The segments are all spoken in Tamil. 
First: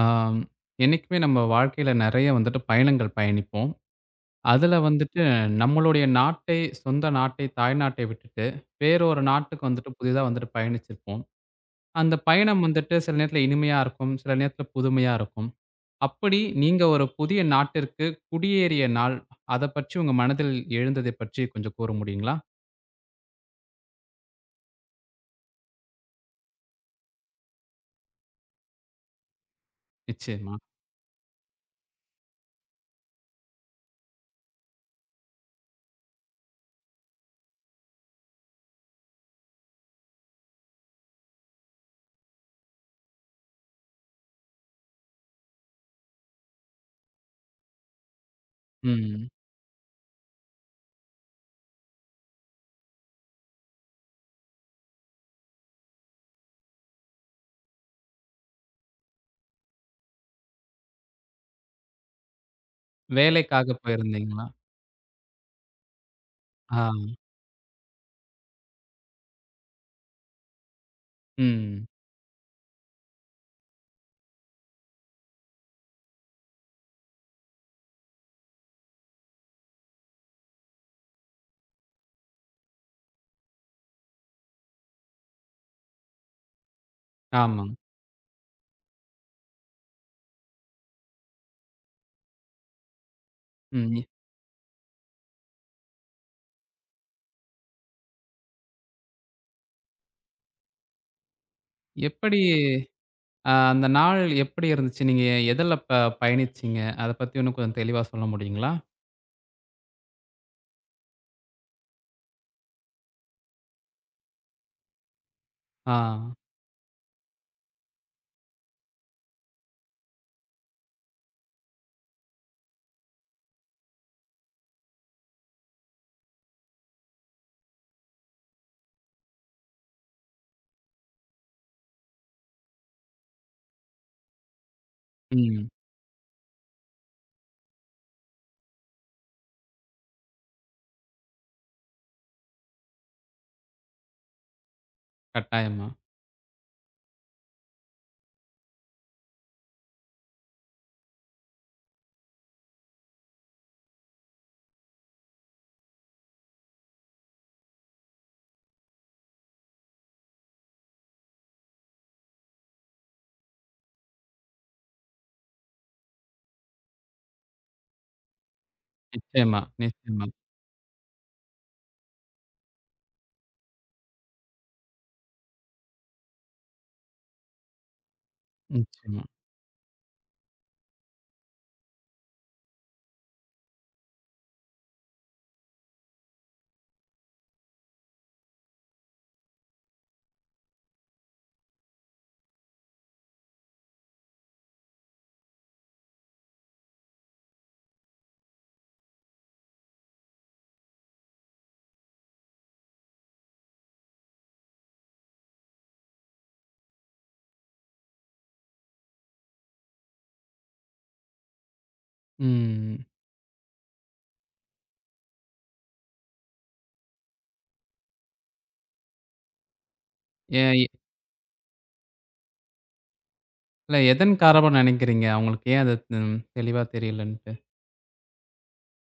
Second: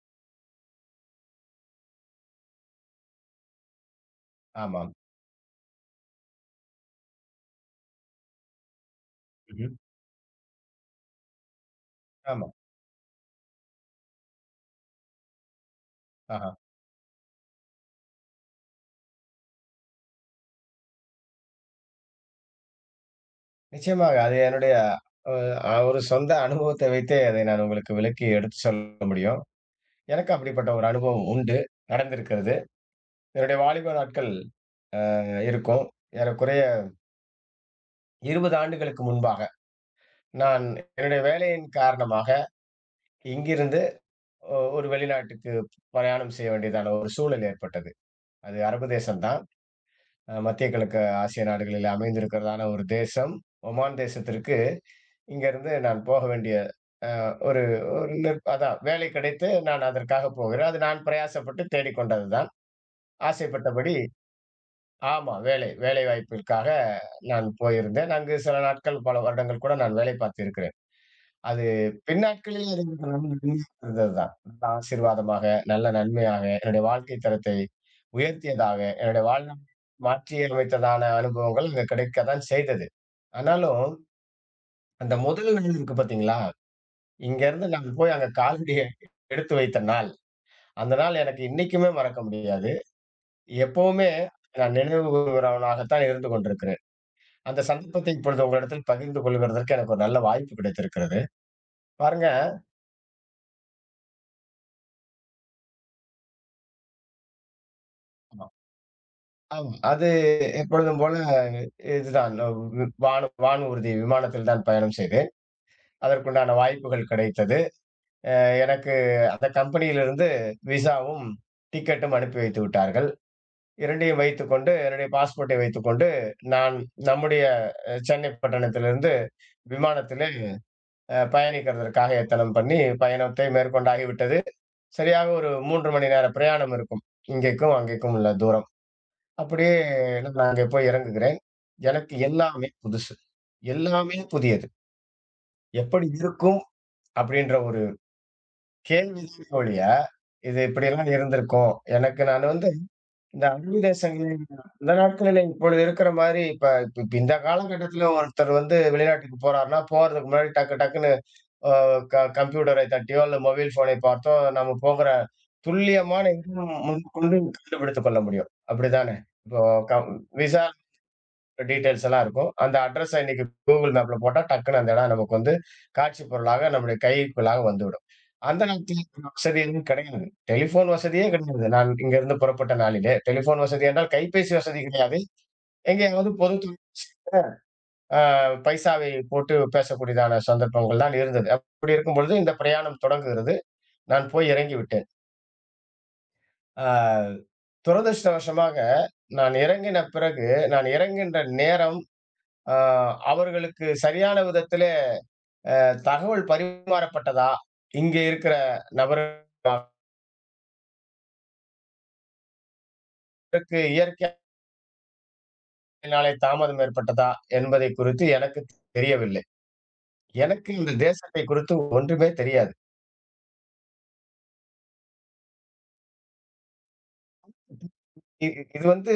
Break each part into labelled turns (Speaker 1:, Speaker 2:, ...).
Speaker 1: ஆம், என்னைக்குமே நம்ம வாழ்க்கையில நிறைய வந்துட்டு பயணங்கள் பயணிப்போம். அதுல
Speaker 2: ஆமாம்.
Speaker 1: வந்துட்டு நம்மளுடைய நாட்டை, சொந்த நாட்டை, தாய்நாட்டை விட்டுட்டு வேறொரு நாட்டுக்கு
Speaker 2: ம்ஹ்ம்.
Speaker 1: வந்துட்டு புதிதா வந்துட்டு பயணிச்சிருப்போம். அந்த
Speaker 2: ஆமா.
Speaker 1: பயணம் வந்துட்டு சில நேரத்துல இனிமையா இருக்கும். சில நேரத்துல புதுமையா இருக்கும். அப்படி
Speaker 2: ஆஹா.
Speaker 1: நீங்க ஒரு புதிய நாட்டிற்கு குடியேறிய நாள், அத பற்றி உங்க மனதில் எழுந்ததை பற்றி கொஞ்சம் கூற முடியுங்களா?
Speaker 2: நிச்சயமாக. அது என்னுடைய அ அ ஒரு சொந்த அனுபவத்தை வைத்தே அதை நான் உங்களுக்கு விளக்கி எடுத்து சொல்ல முடியும். எனக்கு
Speaker 1: நிச்சயமா.
Speaker 2: அப்படிப்பட்ட ஒரு அனுபவம் உண்டு. நடந்திருக்கிறது. என்னுடைய வாலிப நாட்கள் இருக்கும். ஏறக்குறைய 20 ஆண்டுகளுக்கு முன்பாக, நான் என்னுடைய வேலையின் காரணமாக இங்கிருந்து ஒரு வெளிநாட்டுக்கு பிரயாணம் செய்ய வேண்டியதான ஒரு சூழல் ஏற்பட்டது. அது அரபு தேசம்
Speaker 1: ம்.
Speaker 2: தான். மத்திய கிழக்கு ஆசிய நாடுகளில் அமைந்திருக்கிறதான ஒரு தேசம். ஒமான் தேசத்திற்கு இங்கிருந்து நான் போக வேண்டிய ஒரு ஒரு நிற் அதான் வேலை கிடைத்து நான் அதற்காக போகிறேன். அது நான் பிரயாசப்பட்டு தேடிக்கொண்டது தான்.
Speaker 1: வேலைக்காக
Speaker 2: ஆசைப்பட்டபடி
Speaker 1: போயிருந்தீங்களா?
Speaker 2: ஆமா, வேலை வாய்ப்பிற்காக
Speaker 1: ஆ.
Speaker 2: நான் போயிருந்தேன். அங்கு சில நாட்கள், பல வருடங்கள் கூட நான் வேலை பார்த்திருக்கிறேன். அது
Speaker 1: ம்.
Speaker 2: பின்னாட்களில் எனக்கு நன்மை இருந்ததுதான். நல்ல ஆசீர்வாதமாக, நல்ல நன்மையாக, என்னுடைய வாழ்க்கை தரத்தை உயர்த்தியதாக, என்னுடைய வாழ்நாளை மாற்றி அமைத்ததான அனுபவங்கள் அங்க கிடைக்க தான் செய்தது. ஆனாலும் அந்த முதல் நாள் இருக்கு பார்த்தீங்களா?
Speaker 1: ஆமா.
Speaker 2: இங்கேருந்து நான் போய் அங்க காலடிய எடுத்து வைத்த நாள். அந்த நாள் எனக்கு இன்னைக்குமே மறக்க முடியாது.
Speaker 1: ம்.
Speaker 2: எப்பவுமே நான் நினைவு கூர்கிறவனாகத்தான் இருந்து கொண்டிருக்கிறேன். அந்த சந்தர்ப்பத்தை இப்பொழுது உங்களிடத்தில் பகிர்ந்து கொள்கிறதற்கு எனக்கு ஒரு நல்ல வாய்ப்பு கிடைத்திருக்கிறது. பாருங்க
Speaker 1: எப்படி அந்த நாள் எப்படி இருந்துச்சு? நீங்க எதுல பயணிச்சீங்க? அத பத்தி இன்னும் கொஞ்சம் தெளிவா சொல்ல
Speaker 2: ஆமா.
Speaker 1: முடியுங்களா?
Speaker 2: ஆமா. அது எப்பொழுதும் போல இதுதான் வி- வானு வானூர்தி விமானத்தில் தான் பயணம் செய்தேன்.
Speaker 1: ஆ.
Speaker 2: அதற்குண்டான வாய்ப்புகள் கிடைத்தது. எனக்கு அந்த கம்பெனியிலிருந்து விசாவும், டிக்கெட்டும் அனுப்பி வைத்து விட்டார்கள். 2யும் வைத்துக்கொண்டு என்னுடைய பாஸ்போர்ட்டை வைத்துக்கொண்டு நான் நம்முடைய சென்னை பட்டணத்திலிருந்து விமானத்திலே பயணிக்கிறதற்காக எத்தனம் பண்ணி பயணத்தை மேற்கொண்டாகிவிட்டது. சரியாக ஒரு
Speaker 1: ம்.
Speaker 2: 3 மணி நேர பிரயாணம் இருக்கும். இங்கேக்கும், அங்கேக்கும் உள்ள தூரம். அப்படியே நான் அங்கே போய் இறங்குகிறேன். எனக்கு எல்லாமே புதுசு. எல்லாமே புதியது.
Speaker 1: கட்டாயமா.
Speaker 2: எப்படி இருக்கும்? அப்படின்ற ஒரு கேள்வி தான் ஒழிய, இது இப்படியெல்லாம் இருந்திருக்கும். எனக்கு நான் வந்து இந்த அன்யதேசங்களில் அந்த நாட்களில இப்பொழுது இருக்கிற மாரி, இப்ப இப்ப இப்ப இந்த காலகட்டத்தில ஒருத்தர் வந்து வெளிநாட்டுக்கு போறார்ன்னா, போறதுக்கு முன்னாடி டக்கு டக்குன்னு அ க கம்ப்யூட்டரை தட்டியோ, அல்ல மொபைல் ஃபோனை பார்த்தோ, நம்ம போகிற துல்லியமான இடம் முதற்கொண்டு கண்டுபிடித்துக் கொள்ள முடியும். அப்படித்தானே?
Speaker 1: நிச்சயமா,
Speaker 2: இப்போ கம்
Speaker 1: நிச்சயமா,
Speaker 2: விசா டீட்டெயில்ஸ் எல்லாம் இருக்கும். அந்த அட்ரஸ இன்னைக்கு Google மேப்ல போட்டா டக்குனு அந்த இடம் நமக்கு வந்து காட்சி பொருளாக நம்முடைய கைக்குள்ளாக வந்துவிடும். அந்த நேரத்தில
Speaker 1: நிச்சயமா.
Speaker 2: வசதி எதுவும் கிடையாது. டெலிஃபோன் வசதியே கிடையாது. நான் இங்கிருந்து புறப்பட்ட நாளிலே. டெலிஃபோன் வசதி என்றால் கைபேசி வசதி கிடையாது. எங்கேயாவது பொது தொ அ பைசாவை போட்டு பேசக்கூடியதான சந்தர்ப்பங்கள் தான் இருந்தது. அப்படி இருக்கும் பொழுது இந்த பிரயாணம் தொடங்குகிறது. நான் போய் இறங்கி விட்டேன். ஆ துரதிர்ஷ்டவசமாக நான் இறங்கின பிறகு நான் இறங்குகின்ற நேரம், ஆ அவர்களுக்கு சரியான விதத்தில் தகவல் பரிமாறப்பட்டதா? இங்க இருக்கிற நபருக்கு
Speaker 1: ம்.
Speaker 2: இயற்கையினாலே தாமதம் ஏற்பட்டதா? என்பதை குறித்து எனக்கு தெரியவில்லை. எனக்கு
Speaker 1: ஏ
Speaker 2: இந்த தேசத்தை குறித்து ஒன்றுமே தெரியாது.
Speaker 1: இல்ல எதன் காரணமா நினைக்கிறீங்க? அவங்களுக்கு ஏன் அது தெளிவா தெரியலன்ட்டு?
Speaker 2: இ இது வந்து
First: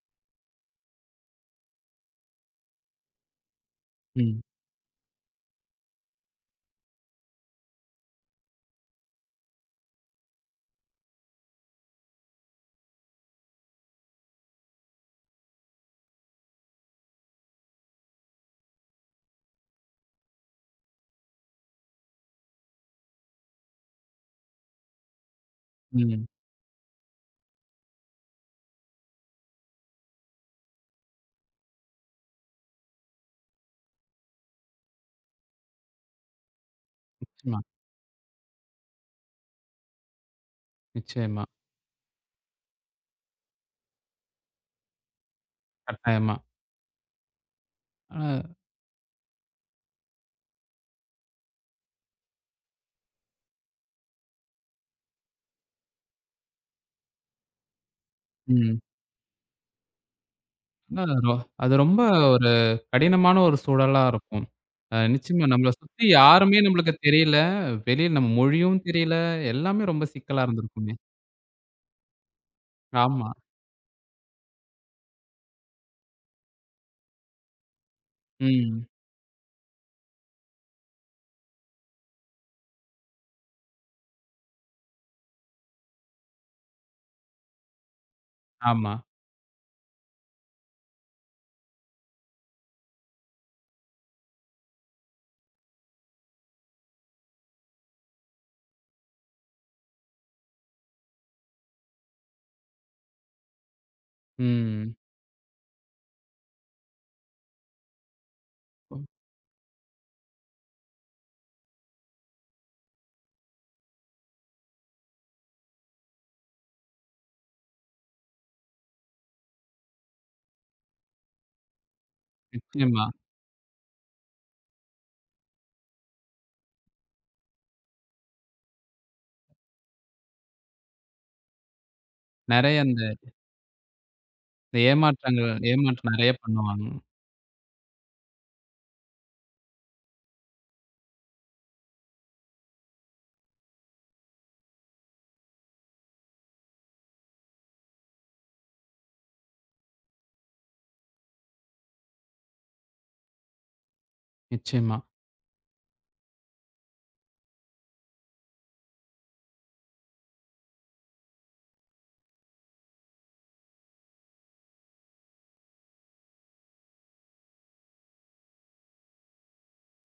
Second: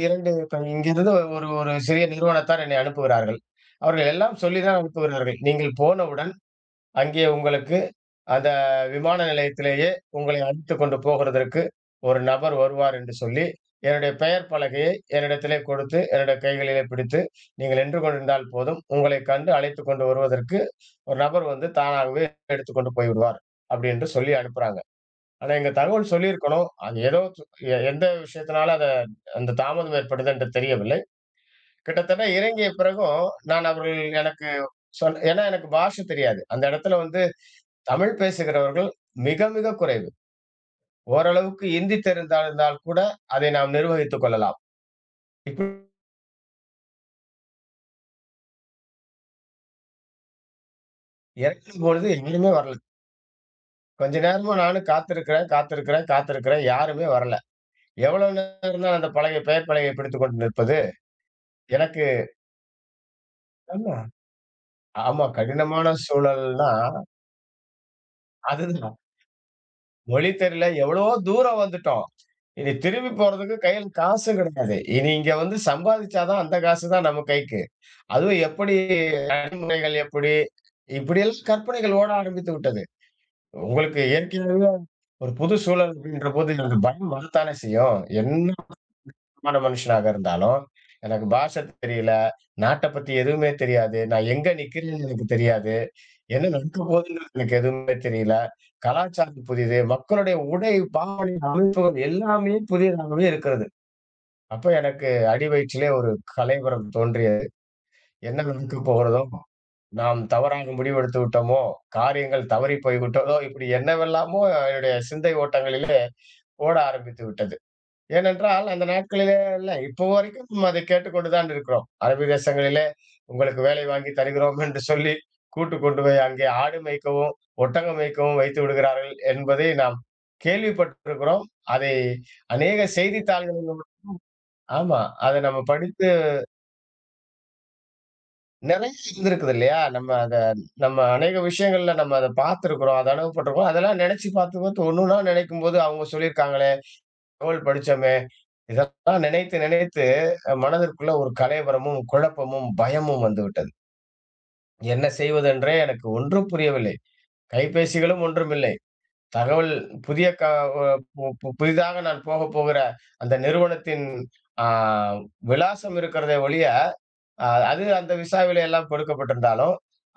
Speaker 2: இ 2 இப்ப இங்கிருந்து ஒரு ஒரு சிறிய நிறுவனத்தார் என்னை அனுப்புகிறார்கள். அவர்கள் எல்லாம்
Speaker 1: ம்,
Speaker 2: சொல்லி தான் அனுப்புகிறார்கள். நீங்கள் போனவுடன் அங்கே உங்களுக்கு அந்த விமான நிலையத்திலேயே உங்களை அழைத்துக் கொண்டு போகிறதற்கு ஒரு நபர் வருவார் என்று சொல்லி, என்னுடைய பெயர் பலகையை என்னிடத்திலே கொடுத்து, என்னுடைய கைகளிலே பிடித்து, நீங்கள் நின்று கொண்டிருந்தால் போதும், உங்களைக் கண்டு அழைத்துக் கொண்டு வருவதற்கு ஒரு நபர் வந்து தானாகவே எடுத்துக் கொண்டு போய்விடுவார். அப்படி என்று சொல்லி அனுப்புறாங்க. ஆனா இங்க தகவல்
Speaker 1: ம்.
Speaker 2: சொல்லியிருக்கணும். அது ஏதோ து- எ எந்த விஷயத்தினால அத அந்த தாமதம் ஏற்பட்டது என்று தெரியவில்லை. கிட்டத்தட்ட இறங்கிய பிறகும் நான் அவர்கள் எனக்கு ஏன்னா எனக்கு பாஷை தெரியாது. அந்த இடத்துல வந்து
Speaker 1: நிச்சயமா,
Speaker 2: தமிழ் பேசுகிறவர்கள் மிக மிக குறைவு.
Speaker 1: நிச்சயமா.
Speaker 2: ஓரளவுக்கு இந்தி தெரிந்திருந்தால் கூட அதை நாம் நிர்வகித்துக் கொள்ளலாம். இப்ப
Speaker 1: கட்டாயமா. அ
Speaker 2: இறக்கும் பொழுது யாருமே வரல. கொஞ்ச நேரமா நானும் காத்திருக்கிறேன், காத்திருக்கிறேன், காத்திருக்கிறேன். யாருமே வரல. எவ்வளவு
Speaker 1: ம்.
Speaker 2: நேரம் தான் அந்த பலகை, பெயர் பலகையை பிடித்துக் கொண்டு நிற்பது?
Speaker 1: ஆனா அது ரொம்ப
Speaker 2: எனக்கு
Speaker 1: ஒரு கடினமான ஒரு
Speaker 2: ஆமா.
Speaker 1: சூழலா இருக்கும். அ
Speaker 2: ஆமா,
Speaker 1: நிச்சயமா நம்மள
Speaker 2: கடினமான
Speaker 1: சுத்தி யாருமே
Speaker 2: சூழல்னா
Speaker 1: நம்மளுக்கு தெரியல. வெளியில நம்ம மொழியும்
Speaker 2: அதுதான்.
Speaker 1: தெரியல. எல்லாமே ரொம்ப
Speaker 2: மொழி
Speaker 1: சிக்கலா
Speaker 2: தெரியல
Speaker 1: இருந்திருக்கும்.
Speaker 2: எவ்வளவோ தூரம் வந்துட்டோம். இனி திரும்பி
Speaker 1: ஆமா.
Speaker 2: போறதுக்கு கையில காசும் கிடையாது. இனி இங்க வந்து சம்பாதிச்சா தான் அந்த காசு தான் நம்ம கைக்கு. அதுவும் எப்படி
Speaker 1: ம்.
Speaker 2: நடைமுறைகள் எப்படி? இப்படியெல்லாம் கற்பனைகள் ஓட ஆரம்பித்து விட்டது. உங்களுக்கு இயற்கையாகவே ஒரு புது சூழல் அப்படின்றபோது எனக்கு பயம் வரத்தானே செய்யும். என்ன
Speaker 1: ஆமா.
Speaker 2: விதமான மனுஷனாக இருந்தாலும், எனக்கு பாஷை தெரியல, நாட்ட பத்தி எதுவுமே தெரியாது. நான் எங்க நிக்கிறேன்னு எனக்கு தெரியாது. என்ன நடக்க போகுதுன்றது எனக்கு எதுவுமே தெரியல. கலாச்சாரம் புதிது. மக்களுடைய உடை, பாவனை, அமைப்புகள் எல்லாமே புதியதாகவே இருக்கிறது. அப்ப
Speaker 1: ம்.
Speaker 2: எனக்கு அடி வயிற்றிலே ஒரு கலைவரம் தோன்றியது. என்ன நடக்க
Speaker 1: ம்.
Speaker 2: போகிறதோ! நாம் தவறாக முடிவெடுத்து விட்டோமோ! காரியங்கள் தவறி போய்விட்டதோ! இப்படி என்னவெல்லாமோ என்னுடைய சிந்தை ஓட்டங்களிலே ஓட ஆரம்பித்து விட்டது. ஏனென்றால், அந்த நாட்களிலே இல்ல இப்போ வரைக்கும் நம்ம அதை கேட்டுக்கொண்டு தான் இருக்கிறோம். அரபி தேசங்களிலே
Speaker 1: நிச்சயமா.
Speaker 2: உங்களுக்கு வேலை வாங்கி தருகிறோம் என்று சொல்லி, கூட்டு கொண்டு போய் அங்கே ஆடு மேய்க்கவும், ஒட்டகம் மேய்க்கவும் வைத்து விடுகிறார்கள் என்பதை நாம் கேள்விப்பட்டிருக்கிறோம். அதை
Speaker 1: நெறைய
Speaker 2: அநேக
Speaker 1: இந்த
Speaker 2: செய்தித்தாள்களில்
Speaker 1: இந்த
Speaker 2: ஆமா. அதை நம்ம படித்து
Speaker 1: ஏமாற்றம் நெறைய பண்ணுவாங்க.
Speaker 2: நிறைய இருந்திருக்குது இல்லையா? நம்ம அநேக விஷயங்கள்ல நம்ம அத பார்த்திருக்கிறோம். அத அனுபவப்பட்டுருக்கோம். அதெல்லாம் நினைச்சு பார்க்கும்போது ஒண்ணொன்னா நினைக்கும்போது, அவங்க சொல்லியிருக்காங்களே, நூல் படிச்சோமே, இதெல்லாம் நினைத்து நினைத்து மனதிற்குள்ள ஒரு கலவரமும், குழப்பமும், பயமும் வந்துவிட்டது.
Speaker 1: நிச்சயமா,
Speaker 2: என்ன செய்வதென்றே எனக்கு ஒன்றும் புரியவில்லை. கைபேசிகளும் ஒன்றுமில்லை. தகவல் புதிய க அ பு பு புதிதாக நான் போகப் போகிற அந்த நிறுவனத்தின் ஆ விலாசம் இருக்கிறதே ஒழிய அது அந்த விசாவிலே எல்லாம் கொடுக்கப்பட்டிருந்தாலும்,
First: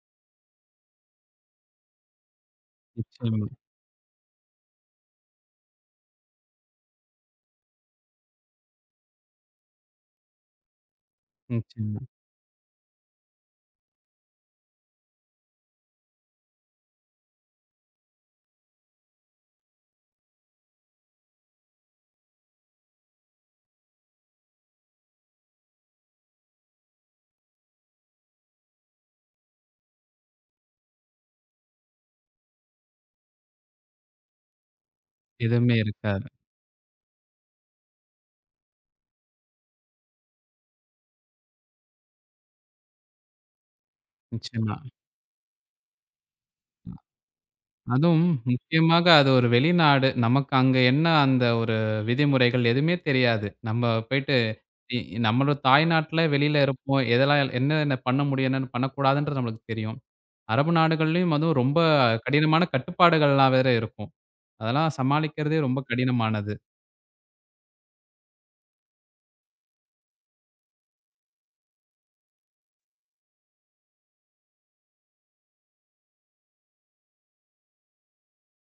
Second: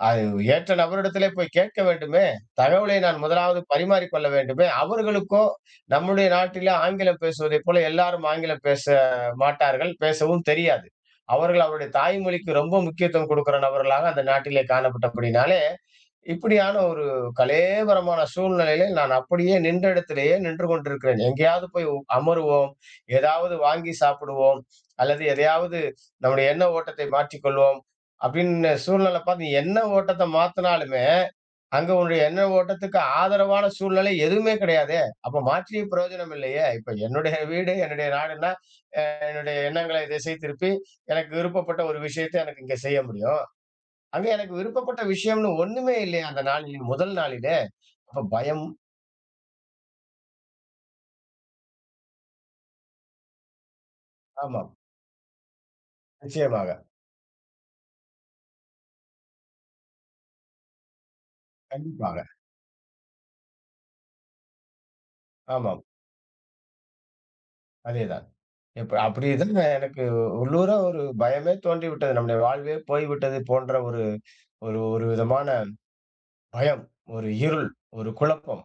Speaker 2: அது ஏற்ற நபரிடத்திலே போய் கேட்க வேண்டுமே! தகவலை நான்
Speaker 1: நிச்சயமா,
Speaker 2: முதலாவது பரிமாறிக்கொள்ள வேண்டுமே! அவர்களுக்கோ நம்முடைய நாட்டிலே ஆங்கிலம் பேசுவதைப் போல எல்லாரும் ஆங்கிலம் பேச மாட்டார்கள், பேசவும் தெரியாது. அவர்கள் அவருடைய
Speaker 1: நிச்சயமா.
Speaker 2: தாய்மொழிக்கு ரொம்ப முக்கியத்துவம் குடுக்கிற நபர்களாக அந்த நாட்டிலே காணப்பட்டபடினாலே, இப்படியான ஒரு கலேவரமான சூழ்நிலையிலே நான் அப்படியே நின்ற இடத்திலேயே நின்று கொண்டிருக்கிறேன். எங்கேயாவது போய் அமருவோம், ஏதாவது வாங்கி சாப்பிடுவோம், அல்லது எதையாவது நம்முடைய எண்ண ஓட்டத்தை மாற்றிக்கொள்வோம். அப்படின்னு சூழ்நிலை பார்த்து நீ எண்ண ஓட்டத்த மாத்துனாலுமே, அங்க உன்னுடைய எண்ண ஓட்டத்துக்கு ஆதரவான சூழ்நிலை எதுவுமே கிடையாதே! அப்ப
Speaker 1: எதுவுமே
Speaker 2: மாற்றிய
Speaker 1: இருக்காது.
Speaker 2: பிரயோஜனம் இல்லையே! இப்ப என்னுடைய வீடு, என்னுடைய நாடுன்னா, அ என்னுடைய எண்ணங்களை திசை திருப்பி, எனக்கு விருப்பப்பட்ட ஒரு விஷயத்த எனக்கு இங்க செய்ய முடியும். அங்க எனக்கு
Speaker 1: நிச்சயமா.
Speaker 2: விருப்பப்பட்ட விஷயம்னு ஒண்ணுமே இல்லையே அந்த நாளில் முதல் நாளிலே!
Speaker 1: அதுவும்
Speaker 2: அப்ப பயம்
Speaker 1: முக்கியமாக அது ஒரு வெளிநாடு. நமக்கு அங்க என்ன அந்த ஒரு விதிமுறைகள் எதுவுமே தெரியாது. நம்ம போயிட்டு
Speaker 2: ஆமாம்.
Speaker 1: இ நம்மளோட தாய்நாட்ல வெளியில
Speaker 2: நிச்சயமாக.
Speaker 1: இருப்போம். எதெல்லாம் என்னென்ன பண்ண முடியும், என்னென்ன பண்ணக்கூடாதுன்றது நம்மளுக்கு தெரியும். அரபு நாடுகள்லயும் அதுவும் ரொம்ப
Speaker 2: கண்டிப்பாக.
Speaker 1: கடினமான கட்டுப்பாடுகள்லாம் வேற இருக்கும். அதெல்லாம் சமாளிக்கிறதே ரொம்ப
Speaker 2: ஆமாம்.
Speaker 1: கடினமானது.
Speaker 2: அதேதான். இப்ப அப்படிதான் எனக்கு உள்ளூர ஒரு பயமே தோன்றிவிட்டது. நம்முடைய வாழ்வே போய்விட்டது போன்ற ஒரு ஒரு ஒரு விதமான பயம், ஒரு இருள், ஒரு குழப்பம்.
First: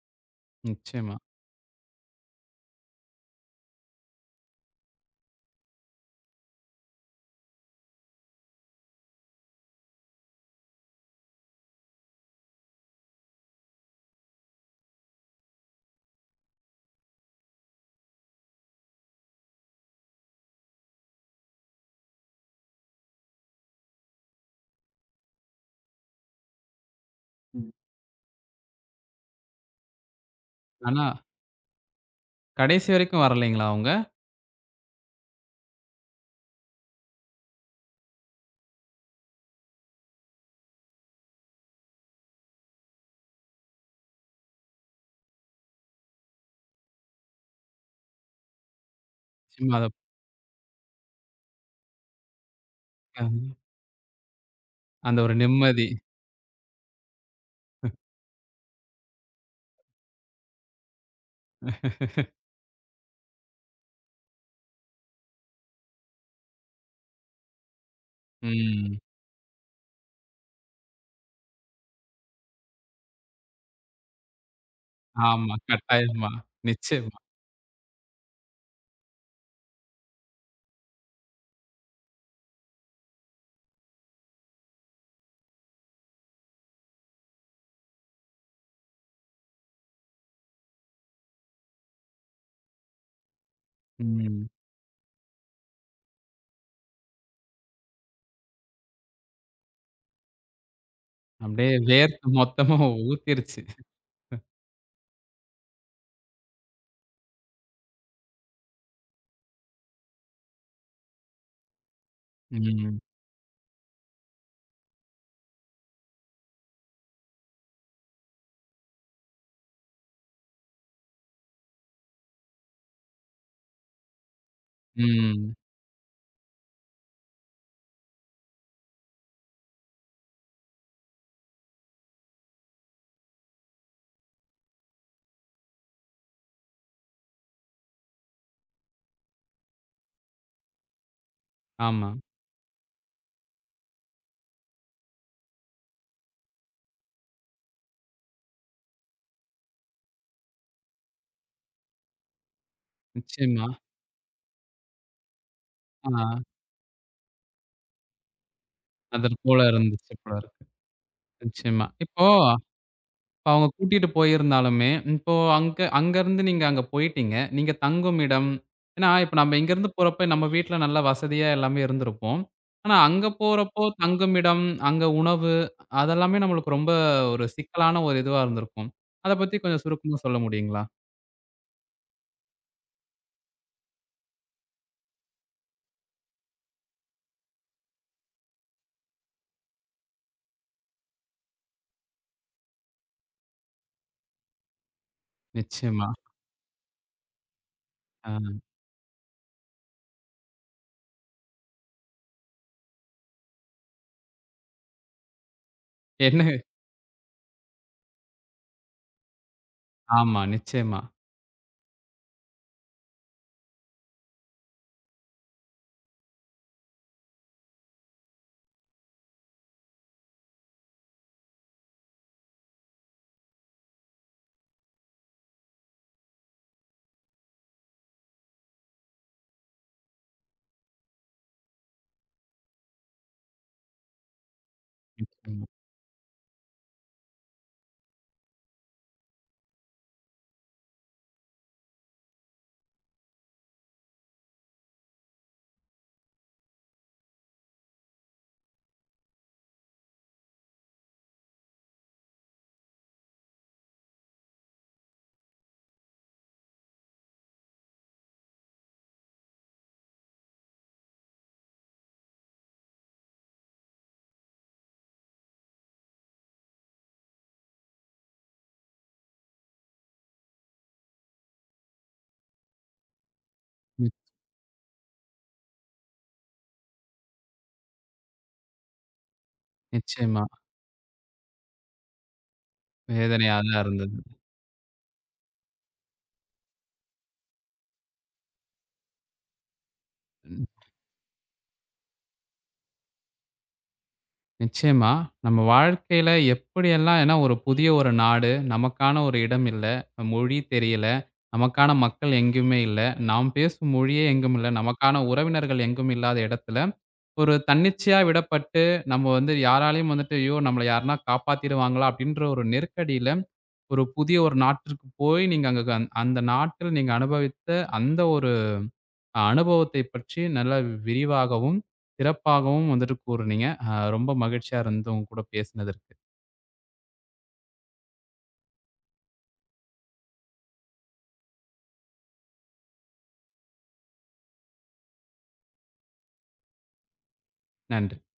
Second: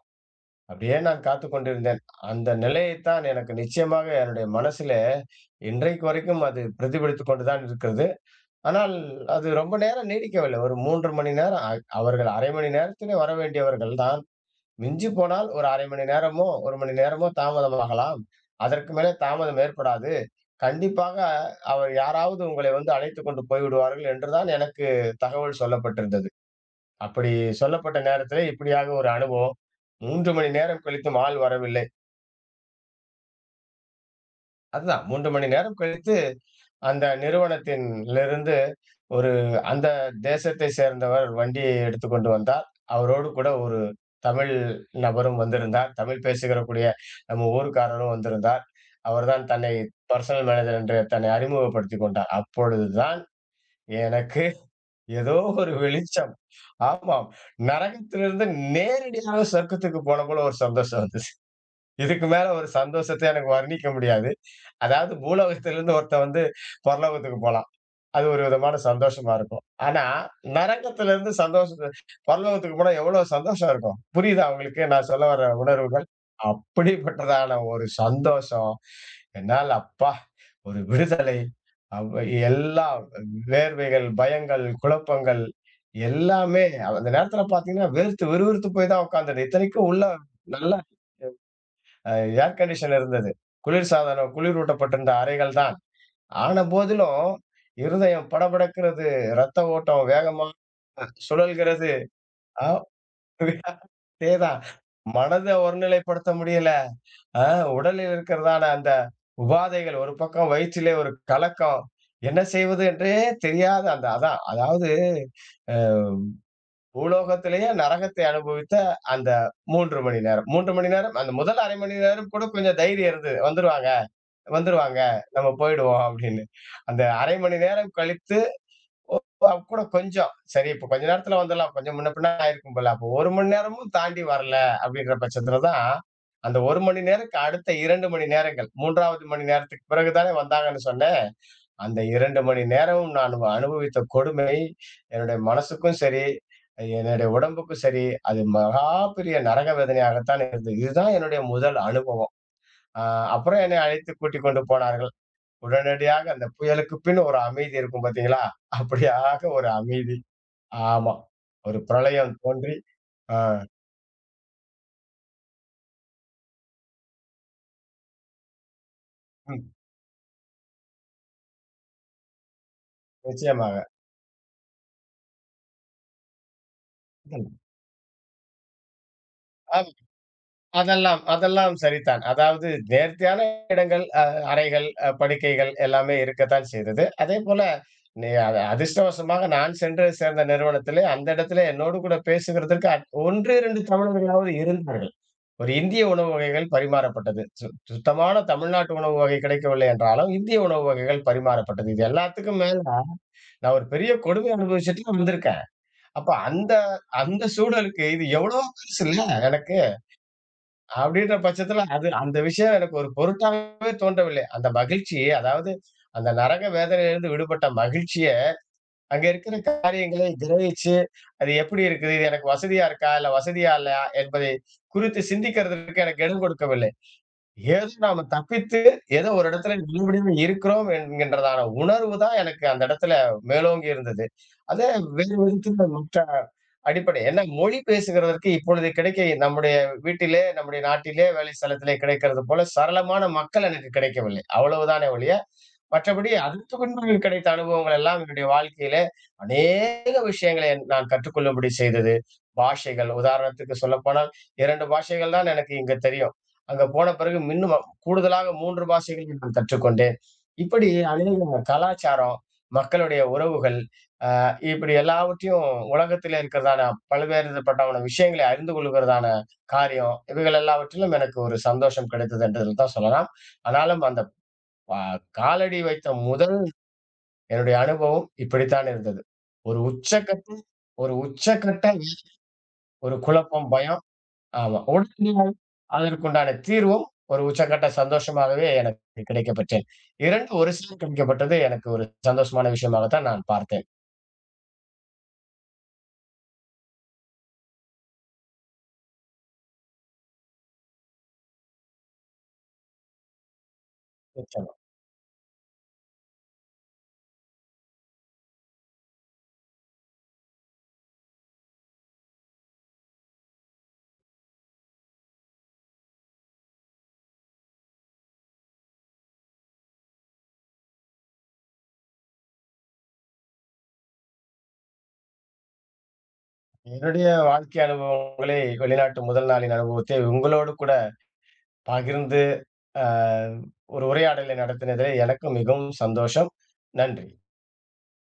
Speaker 2: அப்படியே
Speaker 1: நிச்சயமா.
Speaker 2: நான் காத்துக் கொண்டிருந்தேன். அந்த நிலையைத்தான் எனக்கு நிச்சயமாக என்னுடைய மனசிலே இன்றைக்கு வரைக்கும் அது பிரதிபலித்துக் கொண்டு தான் இருக்கிறது. ஆனால் அது ரொம்ப நேரம் நீடிக்கவில்லை. ஒரு 3 மணி நேரம். அவர்கள் 1/2 மணி நேரத்திலே வர வேண்டியவர்கள் தான். மிஞ்சிப் போனால் ஒரு 1/2 மணி நேரமோ, 1 மணி நேரமோ தாமதமாகலாம். அதற்கு மேலே தாமதம் ஏற்படாது. கண்டிப்பாக அவர் யாராவது உங்களை வந்து அழைத்துக் கொண்டு போய்விடுவார்கள் என்று தான் எனக்கு தகவல் சொல்லப்பட்டிருந்தது. அப்படி சொல்லப்பட்ட நேரத்திலே இப்படியாக ஒரு அனுபவம். 3 மணி நேரம்
Speaker 1: ஆனா,
Speaker 2: கழித்தும் ஆள் வரவில்லை.
Speaker 1: கடைசி வரைக்கும் வரலைங்களா அவங்க?
Speaker 2: அதுதான் 3 மணி நேரம் கழித்து அந்த நிறுவனத்தின் லிருந்து ஒரு அந்த தேசத்தை சேர்ந்தவர் வண்டியை எடுத்துக்கொண்டு வந்தார். அவரோடு கூட ஒரு தமிழ் நபரும் வந்திருந்தார். தமிழ் பேசுகிறக்கூடிய நம்ம ஊர்க்காரரும் வந்திருந்தார். அவர்தான் தன்னை
Speaker 1: நிச்சயமா அத
Speaker 2: பர்சனல் மேனேஜர் என்று தன்னை அறிமுகப்படுத்திக் கொண்டார். அப்பொழுதுதான்
Speaker 1: அ
Speaker 2: எனக்கு
Speaker 1: அந்த ஒரு
Speaker 2: ஏதோ ஒரு
Speaker 1: நிம்மதி.
Speaker 2: வெளிச்சம். ஆமாம். நரகத்திலிருந்து நேரடியாக சொர்க்கத்துக்கு போன போல ஒரு சந்தோஷம் வந்துச்சு. இதுக்கு மேல ஒரு சந்தோஷத்த எனக்கு வர்ணிக்க முடியாது. அதாவது பூலோகத்திலிருந்து ஒருத்தன் வந்து பரலோகத்துக்கு போலாம். அது ஒரு விதமான
Speaker 1: ம்.
Speaker 2: சந்தோஷமா இருக்கும். ஆனா, நரகத்துல இருந்து சந்தோஷத்த பரலோகத்துக்கு போனா எவ்வளவு சந்தோஷம் இருக்கும். புரியுதா உங்களுக்கு நான் சொல்ல வர
Speaker 1: ஆமா.
Speaker 2: உணர்வுகள்?
Speaker 1: கட்டாயமா. நிச்சயமா.
Speaker 2: அப்படிப்பட்டதான ஒரு சந்தோஷம், என்னால அப்பா ஒரு விடுதலை, அவ் எல்லா வேர்வைகள், பயங்கள், குழப்பங்கள் எல்லாமே அந்த நேரத்துல பார்த்தீங்கன்னா, வேர்த்து விறுவிறுத்து போய் தான் உட்கார்ந்தது. இத்தனைக்கும் உள்ள நல்ல அ ஏர் கண்டிஷன் இருந்தது. குளிர்சாதனம்
Speaker 1: ம்.
Speaker 2: குளிரூட்டப்பட்டிருந்த அறைகள் தான். ஆன போதிலும், இருதயம் படபடக்கிறது, ரத்த ஓட்டம் வேகமா
Speaker 1: அப்படியே
Speaker 2: சுழல்கிறது.
Speaker 1: வேர்த்து
Speaker 2: ஆ
Speaker 1: மொத்தமா ஊத்திருச்சு.
Speaker 2: அதேதான். மனத ஒருநிலைப்படுத்த முடியல. ஆ உடலில் இருக்கிறதான அந்த உபாதைகள், ஒரு பக்கம் வயிற்றிலே ஒரு கலக்கம். என்ன செய்வது
Speaker 1: ம்.
Speaker 2: என்றே தெரியாத அந்த அதான். அதாவது அ பூலோகத்திலேயே நரகத்தை அனுபவித்த அந்த 3 மணி நேரம். 3 மணி நேரம் அந்த முதல் 1/2 மணி நேரம் கூட கொஞ்சம் தைரியம் இருந்தது. வந்துருவாங்க, வந்துருவாங்க. நம்ம
Speaker 1: ம்.
Speaker 2: போயிடுவோம் அப்படின்னு. அந்த 1/2 மணி நேரம் கழித்து அவ கூட கொஞ்சம். சரி இப்ப கொஞ்ச நேரத்துல வந்துரலாம். கொஞ்சம் முன்ன பின்ன ஆயிருக்கும் போல. அப்போ 1 மணி நேரமும் தாண்டி வரல அப்படின்ற பட்சத்துல தான், அந்த 1 மணி நேரக்கு அடுத்த 2 மணி நேரங்கள், 3வது மணி நேரத்துக்கு பிறகு தானே வந்தாங்கன்னு சொன்னேன். அந்த
Speaker 1: ஆமா.
Speaker 2: 2 மணி நேரமும் நான் அனுபவித்த கொடுமை, என்னுடைய மனசுக்கும் சரி, என்னுடைய உடம்புக்கும் சரி, அது மகா பெரிய நரக வேதனையாகத்தான் இருந்தது. இதுதான் என்னுடைய முதல் அனுபவம். அ அப்புறம்
Speaker 1: நிச்சயமா.
Speaker 2: என்னை அழைத்து கூட்டிக் கொண்டு போனார்கள்.
Speaker 1: ஆ.
Speaker 2: உடனடியாக அந்த புயலுக்கு பின் ஒரு அமைதி இருக்கும் பாத்தீங்களா?
Speaker 1: அதர்
Speaker 2: அப்படியாக
Speaker 1: போல
Speaker 2: ஒரு
Speaker 1: இருந்துச்சு
Speaker 2: அமைதி.
Speaker 1: போல இருக்கு.
Speaker 2: ஆமா. ஒரு
Speaker 1: நிச்சயமா. இப்போ
Speaker 2: பிரளயம் தோன்றி ஆ,
Speaker 1: அவங்க கூட்டிட்டு போயிருந்தாலுமே, இப்போ அங்க அங்கருந்து நீங்க அங்க போயிட்டீங்க. நீங்க தங்கும் இடம் ஏன்னா, இப்ப நம்ம
Speaker 2: ம்.
Speaker 1: இங்கருந்து போறப்ப நம்ம வீட்ல நல்ல வசதியா எல்லாமே இருந்திருப்போம். ஆனா, அங்க
Speaker 2: நிச்சயமாக.
Speaker 1: போறப்போ தங்கும் இடம், அங்க உணவு அதெல்லாமே நம்மளுக்கு ரொம்ப ஒரு
Speaker 2: ம்.
Speaker 1: சிக்கலான ஒரு இதுவா இருந்திருக்கும். அத பத்தி கொஞ்சம்
Speaker 2: ஆம்.
Speaker 1: சுருக்கமா சொல்ல முடியுங்களா?
Speaker 2: அதெல்லாம் அதெல்லாம் சரிதான். அதாவது நேர்த்தியான இடங்கள், அறைகள், படுக்கைகள் எல்லாமே இருக்கத்தான் செய்தது. அதேபோல நீ அத அதிர்ஷ்டவசமாக நான் சென்று சேர்ந்த நிறுவனத்திலே, அந்த இடத்திலே என்னோடு கூட பேசுகிறதற்கு 1, 2 தமிழர்களாவது இருந்தார்கள். ஒரு இந்திய
Speaker 1: நிச்சயமா.
Speaker 2: உணவு வகைகள் பரிமாறப்பட்டது.
Speaker 1: ஆ.
Speaker 2: சுத்தமான தமிழ்நாட்டு உணவு வகை கிடைக்கவில்லை என்றாலும், இந்திய உணவு வகைகள் பரிமாறப்பட்டது. இது எல்லாத்துக்கும் மேல நான் ஒரு பெரிய கொடுமை அனுபவிச்சுட்டு வந்திருக்கேன். அப்ப
Speaker 1: என்ன
Speaker 2: அந்த அந்த சூழலுக்கு இது எவ்வளோ பெருசுல்ல எனக்கு.
Speaker 1: ஆமா, நிச்சயமா.
Speaker 2: அப்படின்ற பட்சத்துல அது அந்த விஷயம் எனக்கு ஒரு பொருட்டாவே தோன்றவில்லை. அந்த மகிழ்ச்சி அதாவது அந்த நரக வேதனையிலிருந்து விடுபட்ட மகிழ்ச்சிய, அங்க இருக்கிற காரியங்களை கிரகிச்சு, அது எப்படி இருக்குது? இது எனக்கு வசதியா இருக்கா? இல்ல வசதியா இல்லையா? என்பதை குறித்து சிந்திக்கிறதற்கு எனக்கு இடம் கொடுக்கவில்லை. ஏதோ நாம தப்பித்து ஏதோ ஒரு இடத்துல மறுபடியும் இருக்கிறோம் என்கின்றதான உணர்வு தான் எனக்கு அந்த இடத்துல மேலோங்கி இருந்தது. அதே வேறு
Speaker 1: நிச்சயமா.
Speaker 2: விதத்துல மற்ற அடிப்படை ஏன்னா மொழி பேசுகிறதற்கு இப்பொழுது கிடைக்க நம்முடைய வீட்டிலே, நம்முடைய நாட்டிலே, வேலை ஸ்தலத்திலே கிடைக்கிறது போல சரளமான மக்கள் எனக்கு கிடைக்கவில்லை. அவ்வளவுதானே ஒழிய மற்றபடி அதற்கு பின்பு கிடைத்த அனுபவங்கள் எல்லாம் என்னுடைய வாழ்க்கையிலே அநேக விஷயங்களை நான் கற்றுக்கொள்ளும்படி செய்தது. பாஷைகள் உதாரணத்துக்கு சொல்லப்போனால் 2 பாஷைகள் தான் எனக்கு இங்க தெரியும். அங்க போன பிறகு மின்னும் கூடுதலாக 3 பாஷைகள் நான் கற்றுக்கொண்டேன். இப்படி அநேக கலாச்சாரம், மக்களுடைய உறவுகள், இப்படி எல்லாவற்றையும் உலகத்திலே இருக்கிறதான பல்வேறுபட்டவன விஷயங்களை அறிந்து கொள்ளுகிறதான காரியம், இவைகள் எல்லாவற்றிலும் எனக்கு ஒரு சந்தோஷம் கிடைத்தது என்றதில் தான் சொல்லலாம். ஆனாலும்
Speaker 1: நி
Speaker 2: அந்த ப காலடி வைத்த முத என்னுடைய அனுபவம் இப்படித்தான் இருந்தது. ஒரு
Speaker 1: நிச்சயமா.
Speaker 2: உச்சக்கட்ட ஒரு உச்சக்கட்ட ஒரு
Speaker 1: வேதனையா
Speaker 2: குழப்பம்,
Speaker 1: தான்
Speaker 2: பயம்.
Speaker 1: இருந்தது.
Speaker 2: ஆமா. உடனடியாக அதற்குண்டான தீர்வும் ஒரு உச்சக்கட்ட சந்தோஷமாகவே எனக்கு கிடைக்கப் பெற்றேன். 2 ஒரு சேர கிடைக்கப்பட்டது எனக்கு ஒரு சந்தோஷமான விஷயமாகத்தான் நான் பார்த்தேன்.
Speaker 1: நிச்சயமா. நம்ம வாழ்க்கையில எப்படியெல்லாம் ஏன்னா ஒரு புதிய ஒரு நாடு, நமக்கான ஒரு இடம் இல்ல, மொழி தெரியல, நமக்கான மக்கள் எங்கேயுமே இல்ல, நாம் பேசும் மொழியே எங்கும் இல்ல,
Speaker 2: நிச்சயமா.
Speaker 1: நமக்கான உறவினர்கள் எங்கும் இல்லாத இடத்துல, ஒரு தன்னிச்சையா விடப்பட்டு, நம்ம வந்து யாராலயும் வந்துட்டு, "ஐயோ! நம்மள யாருனா காப்பாத்திருவாங்களா?" அப்படின்ற ஒரு நெருக்கடியில, ஒரு புதிய ஒரு நாட்டிற்கு போய், நீங்க அங்க அந்த நாட்டில் நீங்க அனுபவித்த அந்த ஒரு அனுபவத்தைப் பற்றி நல்லா விரிவாகவும், சிறப்பாகவும் வந்துட்டு கூறுனீங்க. அ ரொம்ப மகிழ்ச்சியா இருந்து உங்க கூட பேசினதற்கு.
Speaker 2: என்னுடைய வாழ்க்கை அனுபவங்களை வெளிநாட்டு முதல் நாளின் அனுபவத்தை உங்களோடு கூட பகிர்ந்து, அ ஒரு உரையாடலை நடத்தினதிலே எனக்கும் மிகவும் சந்தோஷம். நன்றி.
Speaker 1: நன்றி.